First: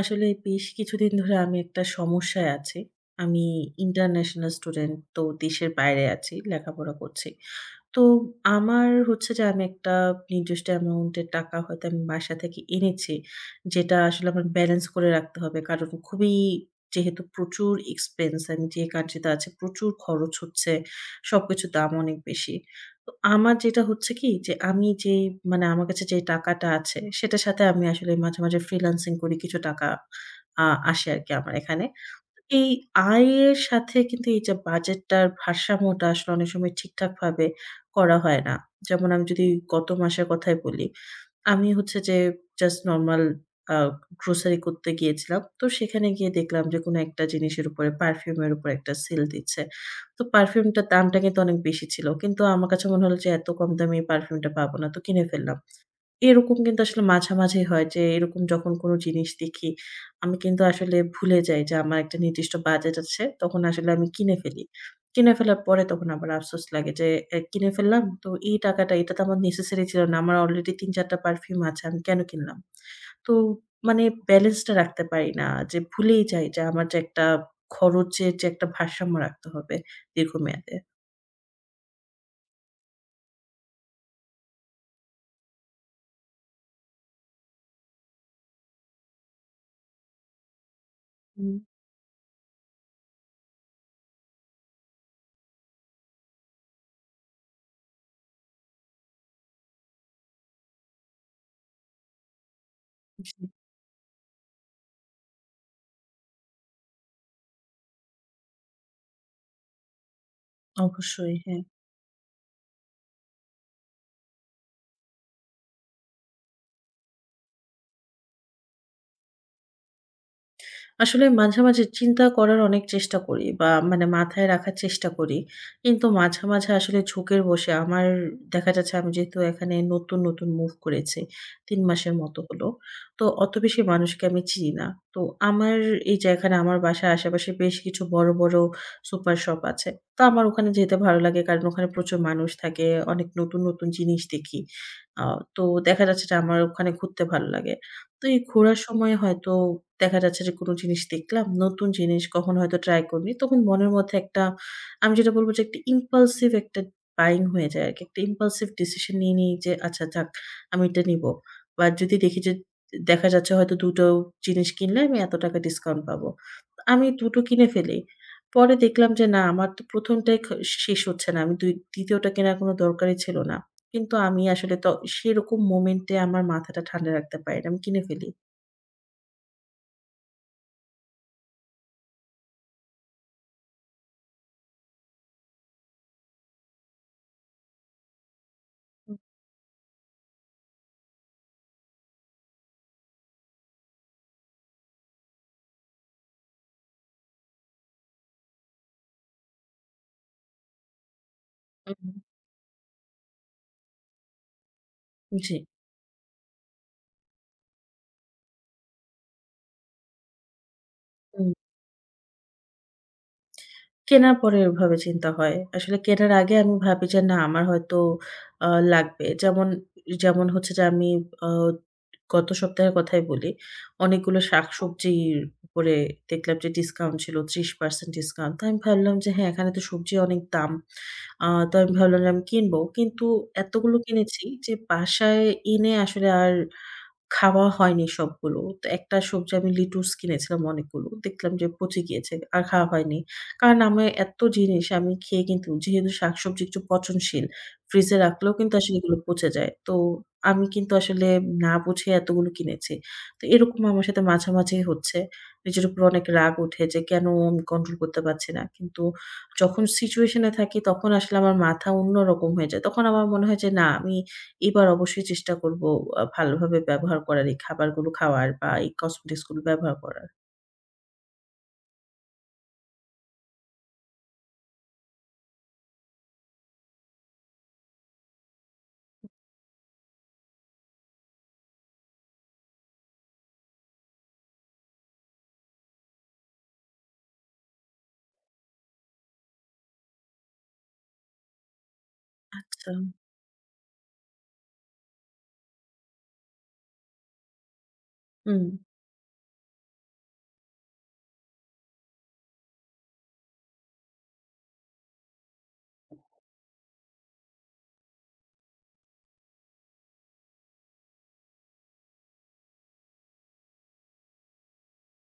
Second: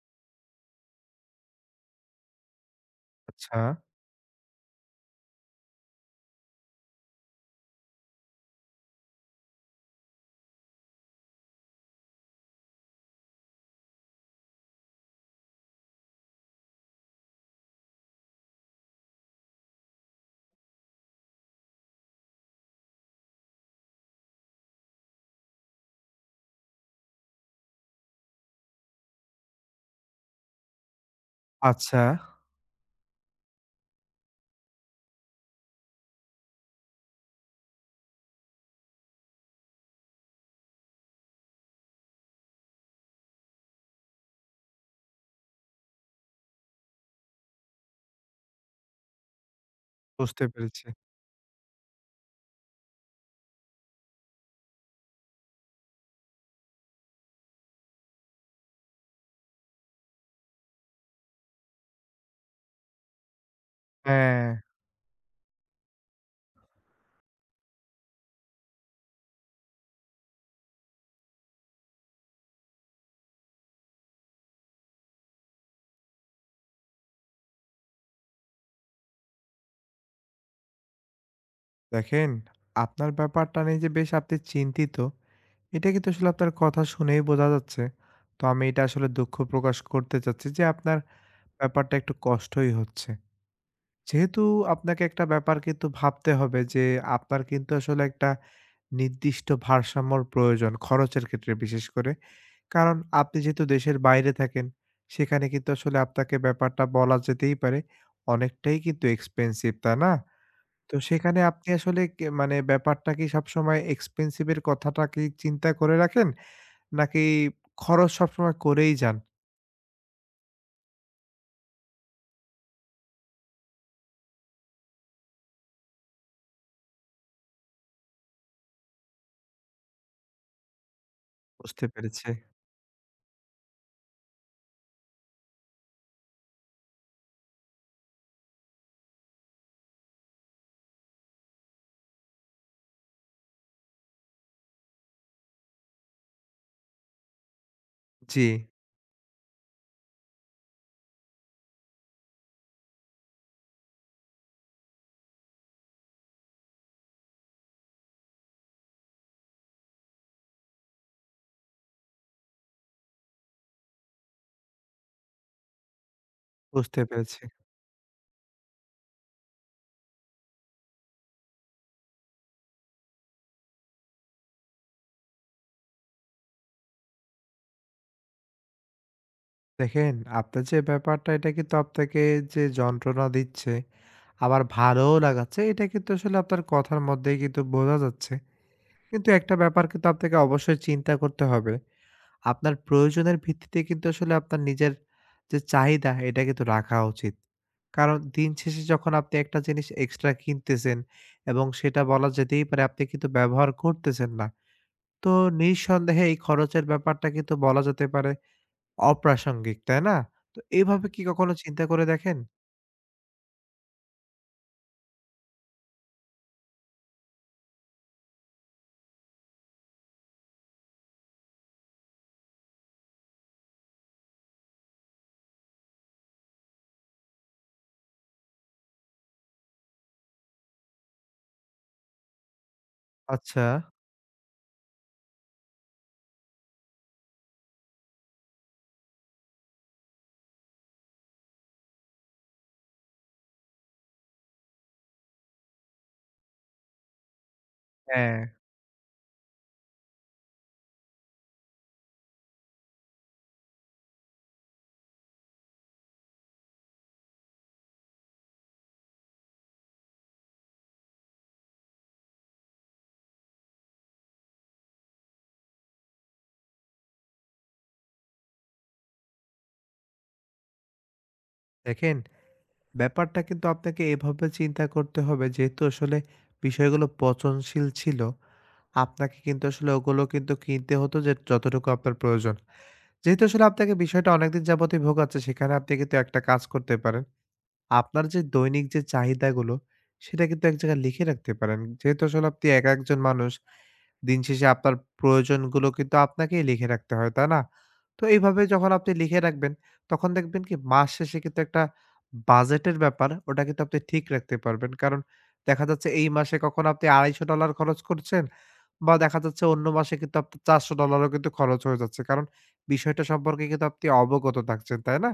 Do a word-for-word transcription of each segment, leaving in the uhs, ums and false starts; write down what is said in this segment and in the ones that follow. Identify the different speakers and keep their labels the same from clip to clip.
Speaker 1: আসলে বেশ কিছুদিন ধরে আমি একটা সমস্যায় আছি। আমি
Speaker 2: আচ্ছা,
Speaker 1: ইন্টারন্যাশনাল স্টুডেন্ট, তো দেশের বাইরে আছি, লেখাপড়া করছি। তো আমার হচ্ছে যে আমি একটা নির্দিষ্ট অ্যামাউন্টের টাকা হয়তো আমি বাসা থেকে এনেছি, যেটা আসলে আমার ব্যালেন্স করে রাখতে হবে। কারণ খুবই যেহেতু প্রচুর এক্সপেন্স আমি যে কান্ট্রিতে আছি প্রচুর খরচ হচ্ছে, সবকিছুর দাম অনেক বেশি। তো আমার যেটা হচ্ছে কি যে আমি যেই মানে আমার কাছে যে টাকাটা আছে সেটার সাথে আমি আসলে মাঝে, মাঝে ফ্রিল্যান্সিং করি। কিছু টাকা আ আসে আরকি আমার এখানে।
Speaker 2: আচ্ছা।
Speaker 1: এই আয়ের সাথে কিন্তু এই যে বাজেটটার ভারসাম্যটা আসলে অনেক সময় ঠিকঠাকভাবে করা হয় না। যেমন আমি যদি গত মাসের কথাই বলি। আমি হচ্ছে যে জাস্ট নরমাল আ গ্রোসারি করতে গিয়েছিলাম। তো সেখানে গিয়ে দেখলাম যে কোন একটা জিনিসের উপরে পারফিউম এর উপরে একটা সেল দিচ্ছে। তো
Speaker 2: বুঝতে পেরেছি।
Speaker 1: পারফিউমটার দামটা কিন্তু অনেক বেশি ছিল। কিন্তু আমার কাছে মনে হলো যে এত কম দামে এই পারফিউমটা পাবো না। তো কিনে ফেললাম। এরকম কিন্তু আসলে মাঝামাঝি হয় যে এরকম যখন কোনো জিনিস দেখি, আমি কিন্তু আসলে ভুলে যাই যে আমার একটা নির্দিষ্ট বাজেট আছে। তখন আসলে আমি কিনে
Speaker 2: হ্যাঁ,
Speaker 1: ফেলি। কিনে ফেলার পরে তখন আবার আফসোস লাগে যে এ কিনে ফেললাম। তো এই টাকাটা এটা তো আমার নেসেসারি ছিল না। আমার অলরেডি তিন চার টা পারফিউম আছে। আমি কেন কিনলাম? তো মানে ব্যালেন্সটা রাখতে পারি না। যে ভুলেই যাই যে আমার যে একটা খরচের যে একটা ভারসাম্য রাখতে হবে দীর্ঘমেয়াদে।
Speaker 2: দেখেন আপনার ব্যাপারটা নিয়ে যে বেশ আপনি চিন্তিত, এটা কিন্তু আসলে আপনার কথা শুনেই বোঝা যাচ্ছে। তো আমি এটা আসলে দুঃখ প্রকাশ করতে চাচ্ছি যে আপনার
Speaker 1: হুম,
Speaker 2: ব্যাপারটা একটু কষ্টই হচ্ছে। যেহেতু আপনাকে একটা ব্যাপার কিন্তু ভাবতে হবে যে আপনার কিন্তু আসলে একটা নির্দিষ্ট ভারসাম্যর প্রয়োজন খরচের ক্ষেত্রে বিশেষ করে। কারণ আপনি
Speaker 1: জি।
Speaker 2: যেহেতু দেশের বাইরে থাকেন, সেখানে কিন্তু আসলে আপনাকে ব্যাপারটা বলা যেতেই পারে অনেকটাই কিন্তু এক্সপেনসিভ, তাই না? তো
Speaker 1: অবশ্যই
Speaker 2: সেখানে
Speaker 1: হ্যাঁ।
Speaker 2: আপনি আসলে কে মানে ব্যাপারটা কি সবসময় এক্সপেনসিভ এর কথাটা কি চিন্তা করে রাখেন? নাকি খরচ সবসময় করেই যান?
Speaker 1: আসলে মাঝে, মাঝে চিন্তা করার অনেক চেষ্টা করি বা মানে মাথায় রাখার চেষ্টা করি। কিন্তু মাঝে, মাঝে আসলে ঝোঁকের বশে আমার দেখা যাচ্ছে আমি যেহেতু এখানে নতুন, নতুন মুভ করেছি। তিন
Speaker 2: বুঝতে
Speaker 1: মাসের
Speaker 2: পেরেছি।
Speaker 1: মতো হলো। তো অত বেশি মানুষকে আমি চিনি না। তো আমার এই যে এখানে আমার বাসার আশেপাশে বেশ কিছু বড়, বড় সুপার শপ আছে। তো আমার ওখানে যেতে ভালো লাগে কারণ ওখানে প্রচুর মানুষ থাকে। অনেক নতুন, নতুন জিনিস দেখি। আ তো দেখা যাচ্ছে যে আমার ওখানে ঘুরতে ভালো লাগে। তো এই
Speaker 2: জি,
Speaker 1: ঘোরার সময় হয়তো দেখা যাচ্ছে যে কোনো জিনিস দেখলাম, নতুন জিনিস কখনো হয়তো ট্রাই করিনি। তখন মনের মধ্যে একটা আমি যেটা বলব যে একটা impulsive একটা buying হয়ে যায় আরকি। একটা impulsive decision নিয়ে নিই যে আচ্ছা যাক আমি এটা নিবো। বা যদি দেখি যে দেখা যাচ্ছে হয়তো দুই টো জিনিস কিনলে আমি এত টাকা ডিসকাউন্ট পাবো।
Speaker 2: বুঝতে
Speaker 1: আমি দুই টো
Speaker 2: পেরেছি।
Speaker 1: কিনে ফেলি। পরে দেখলাম যে না আমার তো প্রথম টাই খ শেষ হচ্ছে না। আমি দুই তৃতীয় টা কেনার কোনো দরকারই ছিল না। কিন্তু আমি আসলে তো সেরকম মোমেন্টে আমার মাথাটা ঠান্ডা রাখতে পারি না। আমি কিনে ফেলি।
Speaker 2: দেখেন আপনার যে ব্যাপারটা এটা কিন্তু আপনাকে যে যন্ত্রণা দিচ্ছে, আবার ভালোও লাগাচ্ছে এটা কিন্তু আসলে আপনার কথার মধ্যেই কিন্তু বোঝা যাচ্ছে।
Speaker 1: হুম,
Speaker 2: কিন্তু একটা ব্যাপার কিন্তু আপনাকে অবশ্যই চিন্তা করতে হবে। আপনার প্রয়োজনের ভিত্তিতে কিন্তু আসলে আপনার নিজের যে চাহিদা এটা কিন্তু রাখা উচিত। কারণ দিন শেষে যখন আপনি একটা জিনিস এক্সট্রা কিনতেছেন এবং সেটা
Speaker 1: হুম।
Speaker 2: বলা যেতেই পারে আপনি কিন্তু ব্যবহার করতেছেন না। তো
Speaker 1: জি।
Speaker 2: নিঃসন্দেহে এই খরচের ব্যাপারটা কিন্তু বলা যেতে পারে অপ্রাসঙ্গিক, তাই না? তো এভাবে কি
Speaker 1: হুম।
Speaker 2: কখনো চিন্তা করে দেখেন?
Speaker 1: কেনার পরে ওভাবে চিন্তা হয়। আসলে কেনার আগে আমি ভাবি যে না আমার হয়তো আ লাগবে। যেমন যেমন হচ্ছে যে আমি আ গত সপ্তাহের কথাই বলি। অনেকগুলো শাকসবজির উপরে দেখলাম যে ডিসকাউন্ট ছিল ত্রিশ পার্সেন্ট ডিসকাউন্ট। তো আমি ভাবলাম যে হ্যাঁ, এখানে তো সবজির অনেক দাম। আ তো আমি ভাবলাম যে আমি কিনবো। কিন্তু
Speaker 2: আচ্ছা।
Speaker 1: এতগুলো কিনেছি যে বাসায় এনে আসলে আর খাওয়া হয়নি সবগুলো। তো একটা সবজি আমি লেটুস কিনেছিলাম অনেকগুলো। দেখলাম যে পচে গিয়েছে। আর খাওয়া হয়নি। কারণ আমার এত জিনিস আমি খেয়ে কিন্তু যেহেতু শাকসবজি একটু পচনশীল, ফ্রিজে
Speaker 2: হ্যাঁ,
Speaker 1: রাখলেও কিন্তু আসলে এগুলো পচে যায়। তো আমি কিন্তু আসলে না বুঝে এতগুলো কিনেছি। তো এরকম আমার সাথে মাঝামাঝিই হচ্ছে। নিজের উপর অনেক রাগ উঠে যে কেন আমি কন্ট্রোল করতে পারছি না। কিন্তু যখন সিচুয়েশন এ থাকি তখন আসলে আমার মাথা অন্যরকম হয়ে যায়। তখন আমার মনে হয় যে না আমি এবার অবশ্যই চেষ্টা করব আ ভালোভাবে ব্যবহার করার, এই খাবারগুলো খাওয়ার বা এই কসমেটিক্স গুলো ব্যবহার করার।
Speaker 2: দেখেন ব্যাপারটা কিন্তু আপনাকে এভাবে চিন্তা করতে হবে যেহেতু আসলে বিষয়গুলো পচনশীল ছিল, আপনাকে কিন্তু আসলে ওগুলো কিন্তু কিনতে হতো যে যতটুকু আপনার প্রয়োজন। যেহেতু আসলে আপনাকে বিষয়টা অনেকদিন যাবতই ভোগাচ্ছে সেখানে আপনি কিন্তু একটা কাজ করতে পারেন। আপনার যে দৈনিক যে চাহিদাগুলো সেটা কিন্তু এক জায়গায় লিখে রাখতে পারেন। যেহেতু আসলে আপনি একা
Speaker 1: আচ্ছা।
Speaker 2: একজন মানুষ দিন শেষে আপনার প্রয়োজনগুলো কিন্তু আপনাকেই লিখে রাখতে হয়, তাই না? তো এইভাবে
Speaker 1: হুম,
Speaker 2: যখন আপনি লিখে রাখবেন, তখন দেখবেন কি মাস শেষে কিন্তু একটা বাজেটের ব্যাপার, ওটা কিন্তু আপনি ঠিক রাখতে পারবেন। কারণ দেখা যাচ্ছে এই মাসে কখনো আপনি $২৫০ খরচ করছেন বা দেখা যাচ্ছে অন্য মাসে কিন্তু আপনার $৪০০ ও কিন্তু খরচ হয়ে যাচ্ছে। কারণ বিষয়টা সম্পর্কে কিন্তু আপনি অবগত থাকছেন, তাই না?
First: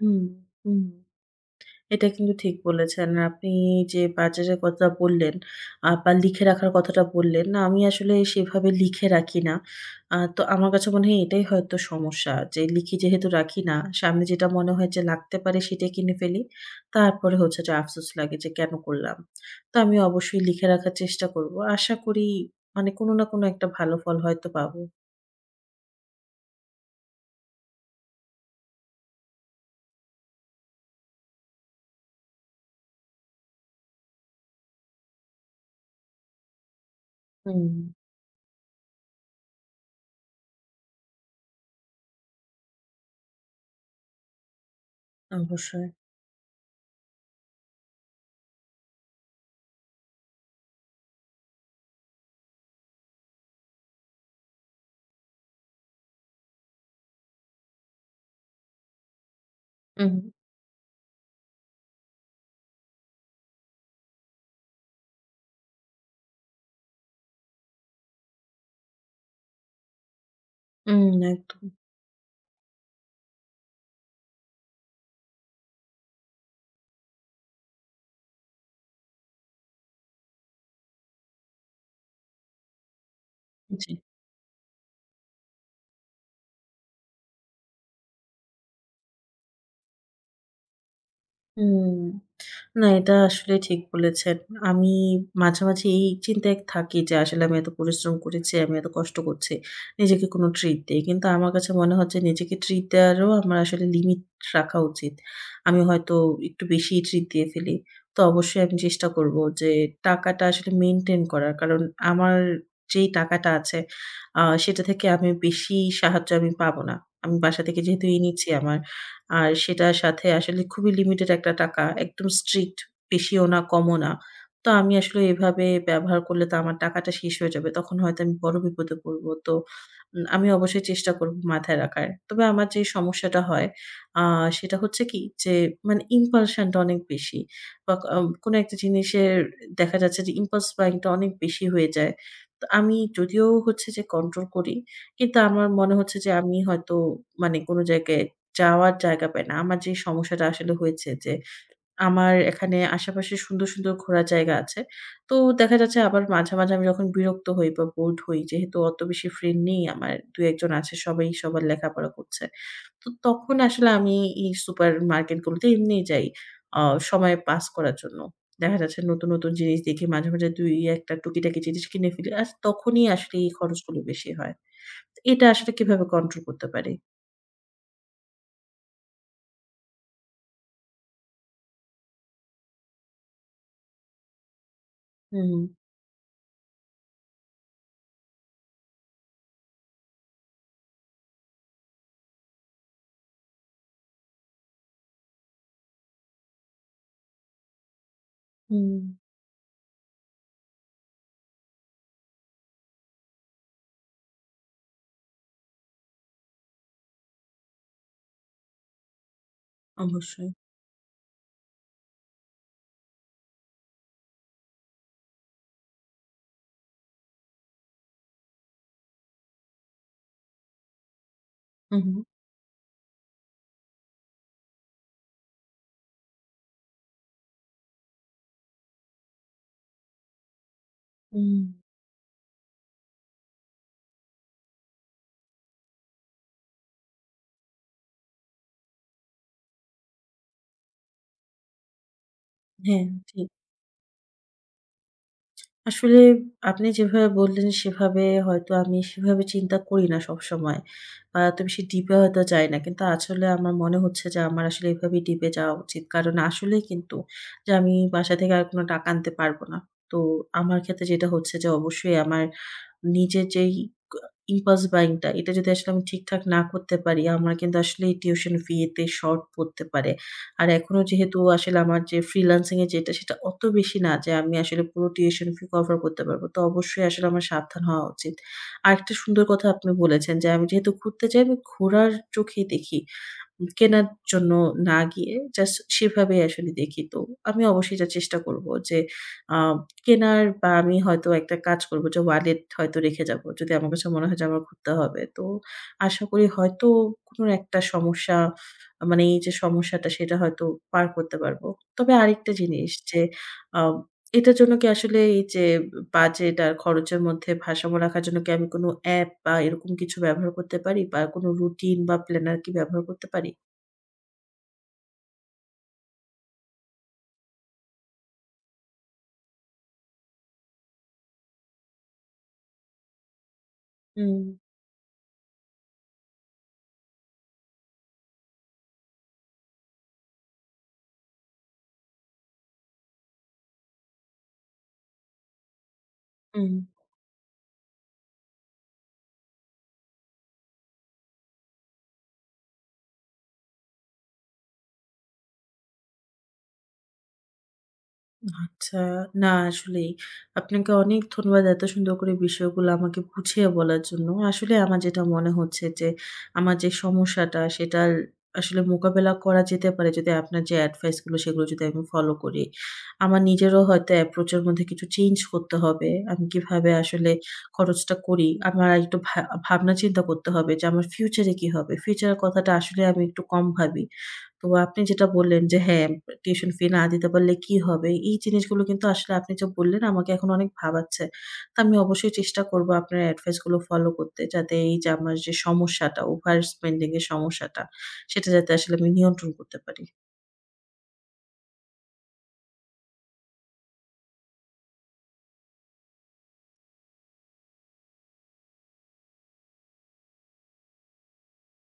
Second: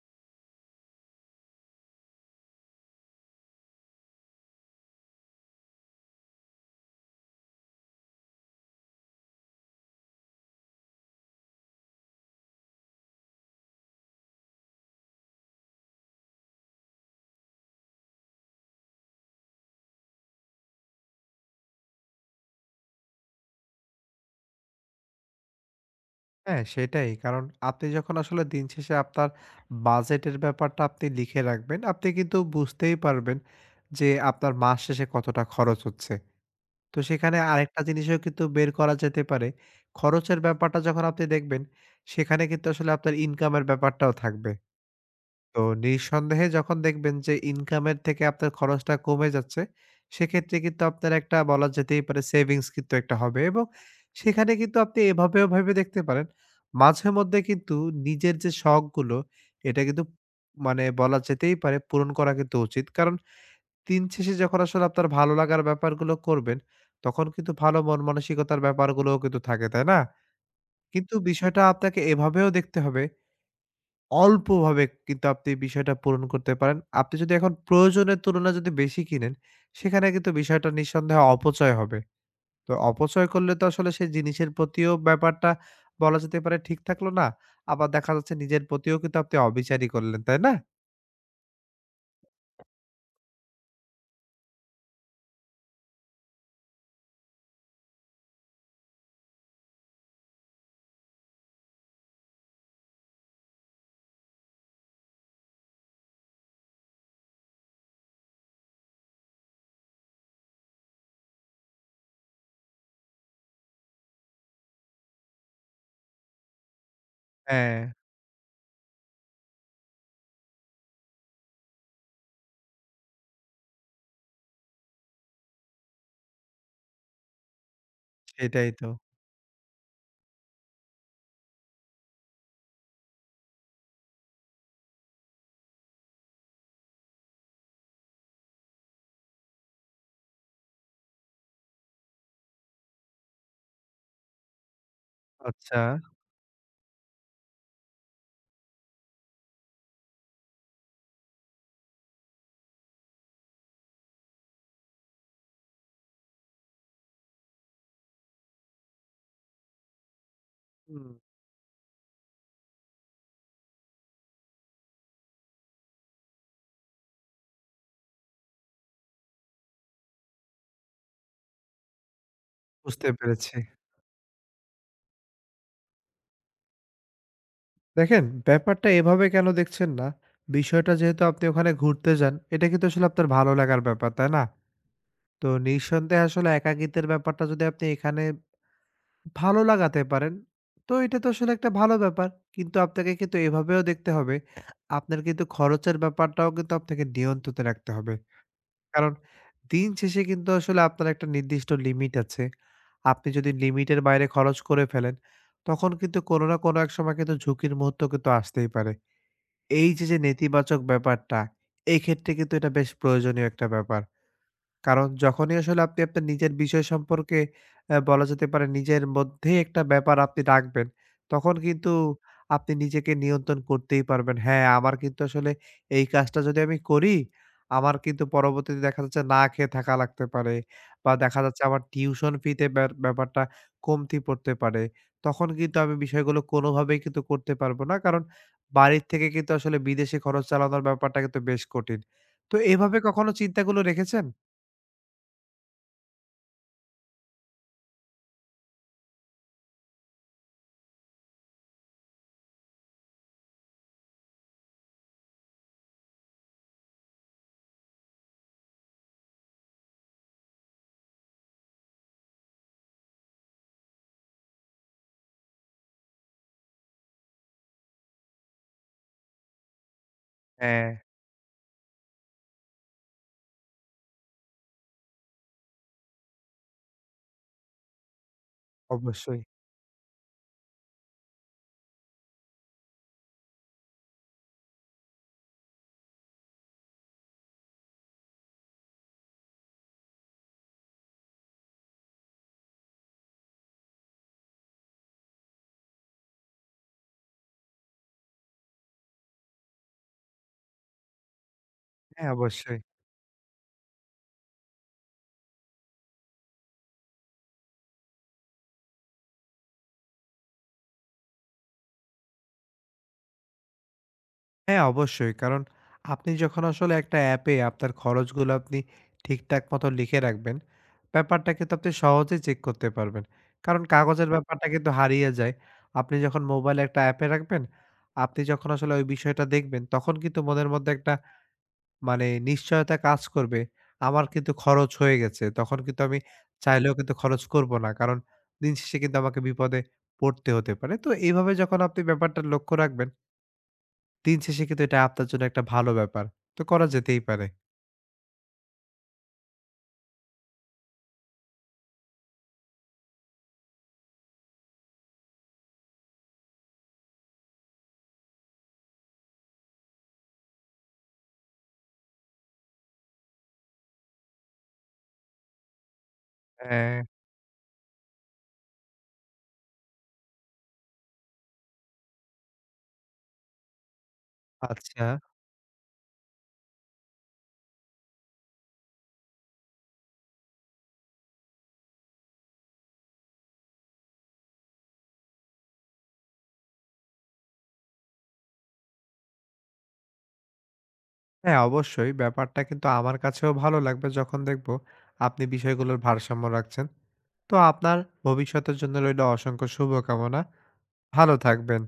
Speaker 1: হুম, হুম। এটা কিন্তু ঠিক বলেছেন। আপনি যে বাজারের কথা বললেন আ বা লিখে রাখার কথাটা বললেন, না আমি আসলে সেভাবে লিখে রাখি না। আ তো আমার কাছে মনে হয় এটাই হয়তো সমস্যা যে লিখে যেহেতু রাখি না, সামনে যেটা মনে হয় যে লাগতে পারে সেটাই কিনে ফেলি। তারপরে হচ্ছে যে আফসোস লাগে যে কেন করলাম? তো আমি অবশ্যই লিখে রাখার চেষ্টা করব। আশা করি মানে কোনো না কোনো একটা ভালো ফল হয়তো পাবো।
Speaker 2: হ্যাঁ, সেটাই। কারণ আপনি যখন আসলে দিন শেষে আপনার বাজেটের ব্যাপারটা আপনি লিখে রাখবেন, আপনি কিন্তু বুঝতেই পারবেন যে আপনার মাস শেষে কতটা খরচ হচ্ছে। তো সেখানে
Speaker 1: হুম,
Speaker 2: আরেকটা জিনিসও কিন্তু বের করা যেতে পারে। খরচের ব্যাপারটা যখন আপনি দেখবেন, সেখানে কিন্তু আসলে আপনার ইনকামের ব্যাপারটাও থাকবে। তো
Speaker 1: অবশ্যই।
Speaker 2: নিঃসন্দেহে যখন দেখবেন যে ইনকামের থেকে আপনার খরচটা কমে যাচ্ছে, সেক্ষেত্রে কিন্তু আপনার একটা বলা যেতেই পারে সেভিংস কিন্তু একটা হবে এবং সেখানে কিন্তু আপনি এভাবেও ভেবে দেখতে পারেন। মাঝেমধ্যে কিন্তু নিজের যে শখগুলো, এটা কিন্তু
Speaker 1: উম,
Speaker 2: মানে বলা যেতেই পারে পূরণ করা কিন্তু উচিত। কারণ দিন শেষে যখন আসলে আপনার ভালো লাগার ব্যাপারগুলো করবেন, তখন কিন্তু ভালো মন মানসিকতার ব্যাপারগুলোও কিন্তু থাকে, তাই না? কিন্তু
Speaker 1: উম
Speaker 2: বিষয়টা
Speaker 1: একদম।
Speaker 2: আপনাকে এভাবেও দেখতে হবে অল্পভাবে কিন্তু আপনি বিষয়টা পূরণ করতে পারেন। আপনি যদি এখন প্রয়োজনের তুলনায় যদি বেশি কিনেন, সেখানে কিন্তু বিষয়টা নিঃসন্দেহে অপচয় হবে। তো অপচয় করলে তো আসলে
Speaker 1: জি।
Speaker 2: সেই জিনিসের প্রতিও ব্যাপারটা বলা যেতে পারে ঠিক থাকলো না। আবার দেখা যাচ্ছে নিজের প্রতিও কিন্তু আপনি অবিচারই করলেন, তাই না?
Speaker 1: হুম। না, এটা আসলে ঠিক বলেছেন। আমি মাঝে, মাঝে এই চিন্তায় থাকি যে আসলে আমি এত পরিশ্রম করেছি, আমি এত কষ্ট করছি। নিজেকে কোনো ট্রিট দেই। কিন্তু আমার কাছে মনে হচ্ছে নিজেকে ট্রিট দেওয়ারও আমার আসলে লিমিট রাখা উচিত। আমি হয়তো একটু বেশিই ট্রিট দিয়ে ফেলি। তো অবশ্যই আমি চেষ্টা করব যে টাকাটা আসলে মেইনটেইন করার। কারণ আমার যেই টাকাটা আছে আ সেটা থেকে আমি বেশি সাহায্য আমি পাবো না। আমি বাসা
Speaker 2: হ্যাঁ,
Speaker 1: থেকে যেহেতু এই নিচ্ছি আমার আর সেটার সাথে আসলে খুবই লিমিটেড একটা টাকা। একদম স্ট্রিক্ট, বেশিও না, কমও না। তো আমি আসলে এভাবে ব্যবহার করলে তো আমার টাকাটা শেষ হয়ে যাবে। তখন হয়তো আমি বড়
Speaker 2: সেটাই তো।
Speaker 1: বিপদে পড়ব। তো উম আমি অবশ্যই চেষ্টা করব মাথায় রাখার। তবে আমার যে সমস্যাটা হয় আ সেটা হচ্ছে কি যে মানে ইমপালশন টা অনেক বেশি। বা ক আম, কোনো একটা জিনিসের দেখা যাচ্ছে যে impulse buying টা অনেক বেশি হয়ে যায়। তো আমি যদিও হচ্ছে যে কন্ট্রোল করি, কিন্তু আমার
Speaker 2: আচ্ছা,
Speaker 1: মনে হচ্ছে যে আমি হয়তো মানে কোনো জায়গায় যাওয়ার জায়গা পাই না। আমার যে সমস্যাটা আসলে হয়েছে যে আমার এখানে আশেপাশে সুন্দর, সুন্দর ঘোরার জায়গা আছে। তো দেখা যাচ্ছে আবার মাঝে, মাঝে আমি যখন বিরক্ত হই বা বোরড হই যেহেতু অত বেশি ফ্রেন্ড নেই আমার দুই এক জন আছে
Speaker 2: হুম,
Speaker 1: সবাই সবার লেখাপড়া করছে। তো তখন আসলে আমি এই সুপার মার্কেটগুলোতে এমনিই যাই আ সময় পাস করার জন্য। দেখা যাচ্ছে নতুন, নতুন জিনিস দেখি মাঝে, মাঝে দুই এক টা টুকিটাকি জিনিস কিনে ফেলি। আর তখনই
Speaker 2: বুঝতে
Speaker 1: আসলে এই
Speaker 2: পেরেছি।
Speaker 1: খরচগুলো বেশি হয়। এটা আসলে কিভাবে কন্ট্রোল করতে পারি?
Speaker 2: দেখেন ব্যাপারটা এভাবে কেন দেখছেন না? বিষয়টা যেহেতু আপনি ওখানে ঘুরতে যান, এটা কিন্তু আসলে আপনার ভালো লাগার ব্যাপার, তাই না? তো
Speaker 1: হুম,
Speaker 2: নিঃসন্দেহে আসলে একাকিত্বের ব্যাপারটা যদি আপনি এখানে ভালো লাগাতে পারেন, তো এটা তো আসলে একটা ভালো ব্যাপার। কিন্তু আপনাকে কিন্তু এভাবেও দেখতে হবে, আপনার কিন্তু খরচের ব্যাপারটাও কিন্তু আপনাকে নিয়ন্ত্রণে রাখতে হবে।
Speaker 1: হুম,
Speaker 2: কারণ দিন শেষে কিন্তু আসলে আপনার একটা নির্দিষ্ট লিমিট আছে। আপনি যদি লিমিটের বাইরে খরচ করে ফেলেন, তখন কিন্তু কোনো না কোনো এক সময় কিন্তু ঝুঁকির মুহূর্ত কিন্তু আসতেই পারে। এই যে, যে
Speaker 1: অবশ্যই।
Speaker 2: নেতিবাচক ব্যাপারটা, এই ক্ষেত্রে কিন্তু এটা বেশ প্রয়োজনীয় একটা ব্যাপার। কারণ যখনই আসলে আপনি আপনার নিজের বিষয় সম্পর্কে আ বলা যেতে পারে নিজের মধ্যেই একটা ব্যাপার আপনি রাখবেন, তখন কিন্তু
Speaker 1: হুম, হুম,
Speaker 2: আপনি নিজেকে নিয়ন্ত্রণ করতেই পারবেন। হ্যাঁ, আমার কিন্তু আসলে এই কাজটা যদি আমি করি, আমার কিন্তু পরবর্তীতে দেখা যাচ্ছে না খেয়ে থাকা লাগতে পারে বা দেখা
Speaker 1: হুম,
Speaker 2: যাচ্ছে আমার টিউশন ফিতে ব্যার ব্যাপারটা কমতি পড়তে পারে। তখন কিন্তু আমি বিষয়গুলো কোনোভাবেই কিন্তু করতে পারবো না। কারণ বাড়ির থেকে কিন্তু আসলে বিদেশে খরচ চালানোর ব্যাপারটা কিন্তু বেশ কঠিন। তো এভাবে
Speaker 1: হ্যাঁ,
Speaker 2: কখনো
Speaker 1: ঠিক।
Speaker 2: চিন্তাগুলো রেখেছেন?
Speaker 1: আসলে আপনি যেভাবে বললেন সেভাবে হয়তো আমি সেভাবে চিন্তা করি না সবসময়। বা এত বেশি ডিপে হয়তো যাই না। কিন্তু আসলে আমার মনে হচ্ছে যে আমার আসলে এভাবেই ডিপে যাওয়া উচিত। কারণ আসলেই কিন্তু যে আমি বাসা থেকে আর কোনো টাকা আনতে পারব না। তো আমার ক্ষেত্রে যেটা হচ্ছে যে অবশ্যই আমার নিজের যেই কা impulse buying টা এটা যদি আসলে আমি ঠিকঠাক না করতে পারি, আমার কিন্তু আসলে টিউশন ফি তে শর্ট পড়তে পারে। আর
Speaker 2: হ্যাঁ,
Speaker 1: এখনো যেহেতু আসলে আমার যে ফ্রিল্যান্সিং এর যেটা সেটা অত বেশি না যে আমি আসলে পুরো টিউশন ফি কভার করতে পারব। তো অবশ্যই আসলে আমার সাবধান হওয়া উচিত। আরেকটা
Speaker 2: অবশ্যই।
Speaker 1: সুন্দর কথা আপনি বলেছেন যে আমি যেহেতু ঘুরতে যাই আমি ঘোরার চোখেই দেখি। কেনার জন্য না গিয়ে জাস্ট সেভাবে আসলে দেখি। তো আমি অবশ্যই এটা চেষ্টা করব যে আ কেনার বা আমি হয়তো একটা কাজ করব যে ওয়ালেট হয়তো রেখে যাব। যদি আমার কাছে মনে হয় যে আমার ঘুরতে হবে। তো আশা করি হয়তো কোনো একটা সমস্যা মানে এই যে সমস্যাটা সেটা হয়তো পার করতে পারব। তবে
Speaker 2: হ্যাঁ,
Speaker 1: আরেকটা
Speaker 2: অবশ্যই।
Speaker 1: জিনিস যে আ এটার জন্য কি আসলে এই যে বাজেট আর খরচের মধ্যে ভারসাম্য রাখার জন্য কি আমি কোনো অ্যাপ বা এরকম কিছু ব্যবহার করতে পারি বা কোনো রুটিন বা প্ল্যানার কি ব্যবহার করতে পারি?
Speaker 2: হ্যাঁ, অবশ্যই। কারণ আপনি যখন আসলে একটা অ্যাপে আপনার খরচগুলো আপনি ঠিকঠাক মতো লিখে রাখবেন, ব্যাপারটা কিন্তু আপনি সহজেই চেক করতে পারবেন। কারণ কাগজের
Speaker 1: হুম,
Speaker 2: ব্যাপারটা কিন্তু হারিয়ে যায়। আপনি যখন মোবাইলে একটা অ্যাপে রাখবেন, আপনি যখন আসলে ওই বিষয়টা দেখবেন, তখন কিন্তু মনের মধ্যে একটা মানে নিশ্চয়তা কাজ করবে। আমার কিন্তু খরচ হয়ে গেছে। তখন কিন্তু আমি
Speaker 1: হুম।
Speaker 2: চাইলেও কিন্তু খরচ করব না। কারণ দিন শেষে কিন্তু আমাকে বিপদে পড়তে হতে পারে। তো এইভাবে যখন আপনি ব্যাপারটা লক্ষ্য রাখবেন, দিন শেষে কিন্তু এটা আপনার জন্য একটা ভালো ব্যাপার। তো করা যেতেই পারে।
Speaker 1: আচ্ছা। না আসলেই। আপনাকে অনেক ধন্যবাদ এত সুন্দর করে বিষয়গুলো আমাকে বুঝিয়ে বলার জন্য। আসলে আমার যেটা মনে হচ্ছে যে, আমার যে সমস্যাটা সেটার আসলে মোকাবেলা করা যেতে পারে যদি আপনার যে অ্যাডভাইস গুলো সেগুলো যদি আমি ফলো করি। আমার নিজেরও হয়তো অ্যাপ্রোচ এর মধ্যে কিছু চেঞ্জ করতে হবে। আমি কিভাবে
Speaker 2: হ্যাঁ।
Speaker 1: আসলে খরচটা করি। আমার একটু ভা ভাবনা চিন্তা করতে হবে যে আমার ফিউচার এ কি হবে? ফিউচার এর কথাটা আসলে আমি একটু কম ভাবি। তো আপনি
Speaker 2: আচ্ছা।
Speaker 1: যেটা বললেন যে হ্যাঁ, টিউশন ফি না দিতে পারলে কি হবে? এই জিনিসগুলো কিন্তু আসলে আপনি যা বললেন আমাকে এখন অনেক ভাবাচ্ছে। তো আমি অবশ্যই চেষ্টা করব আপনার এডভাইস গুলো ফলো করতে যাতে এই যে আমার যে সমস্যাটা, ওভার স্পেন্ডিং এর সমস্যাটা সেটা যাতে আসলে আমি নিয়ন্ত্রণ করতে পারি।
Speaker 2: হ্যাঁ, অবশ্যই ব্যাপারটা কিন্তু আমার কাছেও ভালো লাগবে যখন দেখব আপনি বিষয়গুলোর ভারসাম্য রাখছেন। তো আপনার ভবিষ্যতের জন্য রইল অসংখ্য শুভকামনা। ভালো থাকবেন।